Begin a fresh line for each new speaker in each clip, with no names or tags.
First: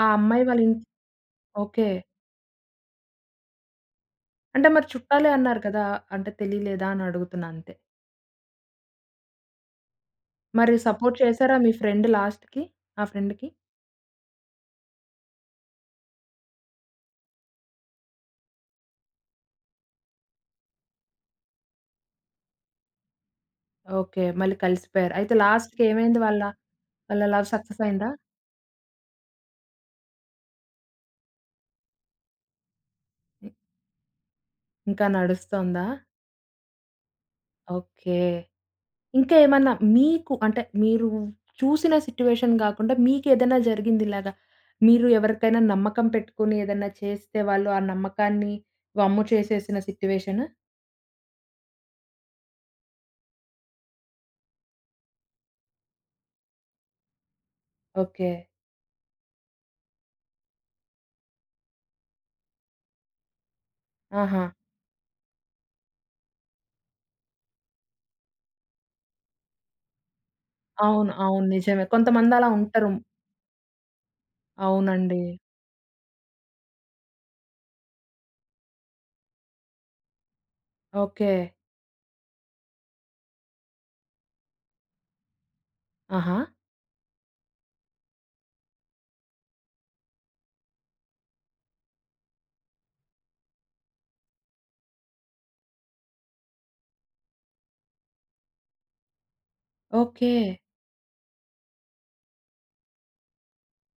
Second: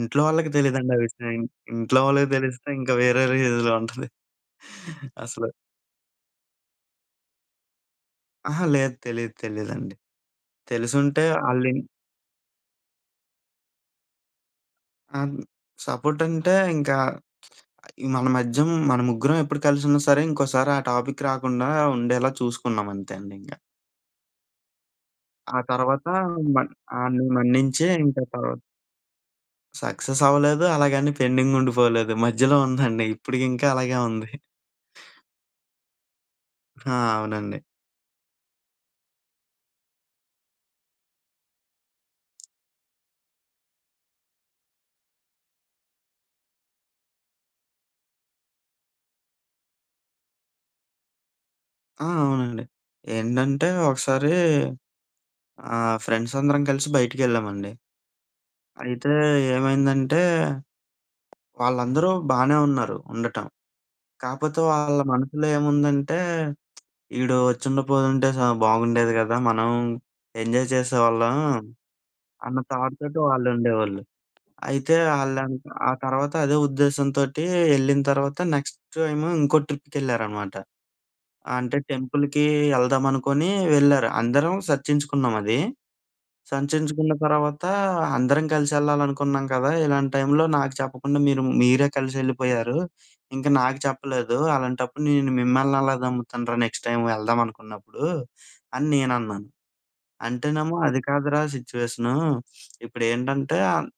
ఆ అమ్మాయి
వాళ్ళకి
వాళ్ళ ఇన్
తెలీదండి ఆ విషయం. ఇక్
ఓకే.
ఇంట్లో వాళ్ళకి తెలిస్తే ఇంకా వేరే రేంజ్‌లో ఉంటది,
అంటే మరి చుట్టాలే
అసలు.
అన్నారు కదా! అంటే తెలీలేదా అని అడుగుతున్నా అంతే.
అహా! లేదు. తెలీదు తెలీదండి.
మరి సపోర్ట్
తెలిసుంటే
చేసారా మీ
ఆల‌ని
ఫ్రెండ్ లాస్ట్‌కి? ఆ ఫ్రెండ్‌కి?
ఆంద్ సపోర్ట్ అంటే ఇంకా మన మధ్యం మన ముగ్గురం ఎప్పుడు కలిసున్నా సరే ఇంకోసారా టాపిక్ రాకుండా ఉండేలా చూసుకున్నాం అంతే అండి ఇంకా...
ఓకే. మళ్ళీ కలిసిపోయారు. అయితే
ఆ తర్వాత
లాస్ట్‌కేమైంది వాళ్ళ,
మన్
వాళ్ళ
ఆడిని
లవ్ సక్సెస్
మన్నించే
అయిందా?
ఇంకా తర్వా సక్సెస్ అవ్వలేదు. అలాగని పెండింగ్ ఉండిపోలేదు. మధ్యలో ఉందండి ఇప్పటికింకా అలాగే ఉంది.
ఇంకా నడుస్తోందా?
ఆ! అవునండి.
ఓకే. ఇంకా ఏమన్నా మీకు అంటే మీరు చూసిన సిట్యుయేషన్ గాకుండా మీకేదైనా జరిగిందిలాగా. మీరు ఎవరికైనా నమ్మకం పెట్టుకొని, ఏదైనా చేస్తే, వాళ్ళు ఆ నమ్మకాన్ని వమ్ము చేసేసిన సిట్యుయేషను?
ఆ! అవునండి. ఏంటంటే, ఒకసారి ఆహ్, ఫ్రెండ్స్ అందరం కలిసి బయటికెళ్ళామండి.
ఓకే.
అయితే ఏమైందంటే వాళ్ళందరూ బానే ఉన్నారు ఉండటం.
ఆహా!
కాకపోతే వాళ్ళ మనసులో ఏముందంటే ఈడు వచ్చిండపోయుంటే స బాగుండేది గదా! మనం ఎంజాయ్
అవును.
చేసేవాళ్ళం
అవును. నిజమే కొంతమందలా
అన్న
ఉంటారు.
థాట్‌తోటి వాళ్ళుండేవాళ్ళు. అయితే
అవునండి.
ఆళ్ళంత ఆ తర్వాత అదే ఉద్దేశంతోటి ఎళ్ళిన తర్వాత నెక్స్ట్ ఏమో ఇంకో ట్రిప్‌కెళ్లారనమాట.
ఓకే.
అంటే టెంపుల్‌కి ఎళ్దామనుకుని వెళ్లారు. అందరం సర్చించుకున్నాం అది.
ఆహా!
సంర్చించుకున్న తర్వాత అందరం కలిసేళ్లాలనుకున్నాం కదా! "ఇలాంటి టైంలో నాకు చెప్పకుండా మీరు మీరే కలిసెళ్ళిపోయారు. ఇంకా నాకు చెప్పలేదు. అలాంటప్పుడు నేను మిమ్మల్ని ఎలా నమ్ముతానురా? నెక్స్ట్ టైమ్ ఎళ్దామనుకున్నప్పుడు" అని నేనన్నాను.
ఓకే.
అంటేనేమో "అది కాదురా సిచ్యుయేషను" ఇప్పుడేంటంటే, అన్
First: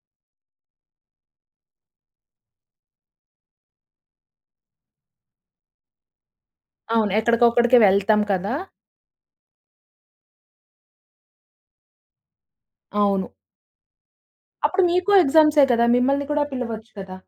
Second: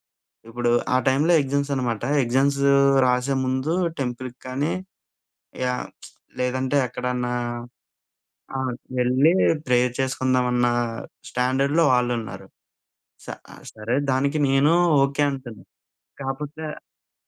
ఇప్పుడు, ఆ టైంలో ఎగ్జామ్స్ అన్నమాట. ఎగ్జామ్స్ రాసే ముందు టెంపుల్‌కి కానీ, యా లేదంటే
అవును.
ఎక్కడన్నా
ఎక్కడికొక్కడికే వెళ్తాం కదా!
ఆహ్, ఎళ్లి ప్రేయర్ చేసుకుందామన్న స్టాండర్డ్‌లో వాళ్ళున్నారు. స
అవును.
ఆహ్, సరే దానికి నేను
అప్పుడు మీకు
ఓకే
ఎగ్జామ్సే
అంటున్నా
కదా! మిమ్మల్ని కూడా
కాపోతే
పిలవచ్చు కదా!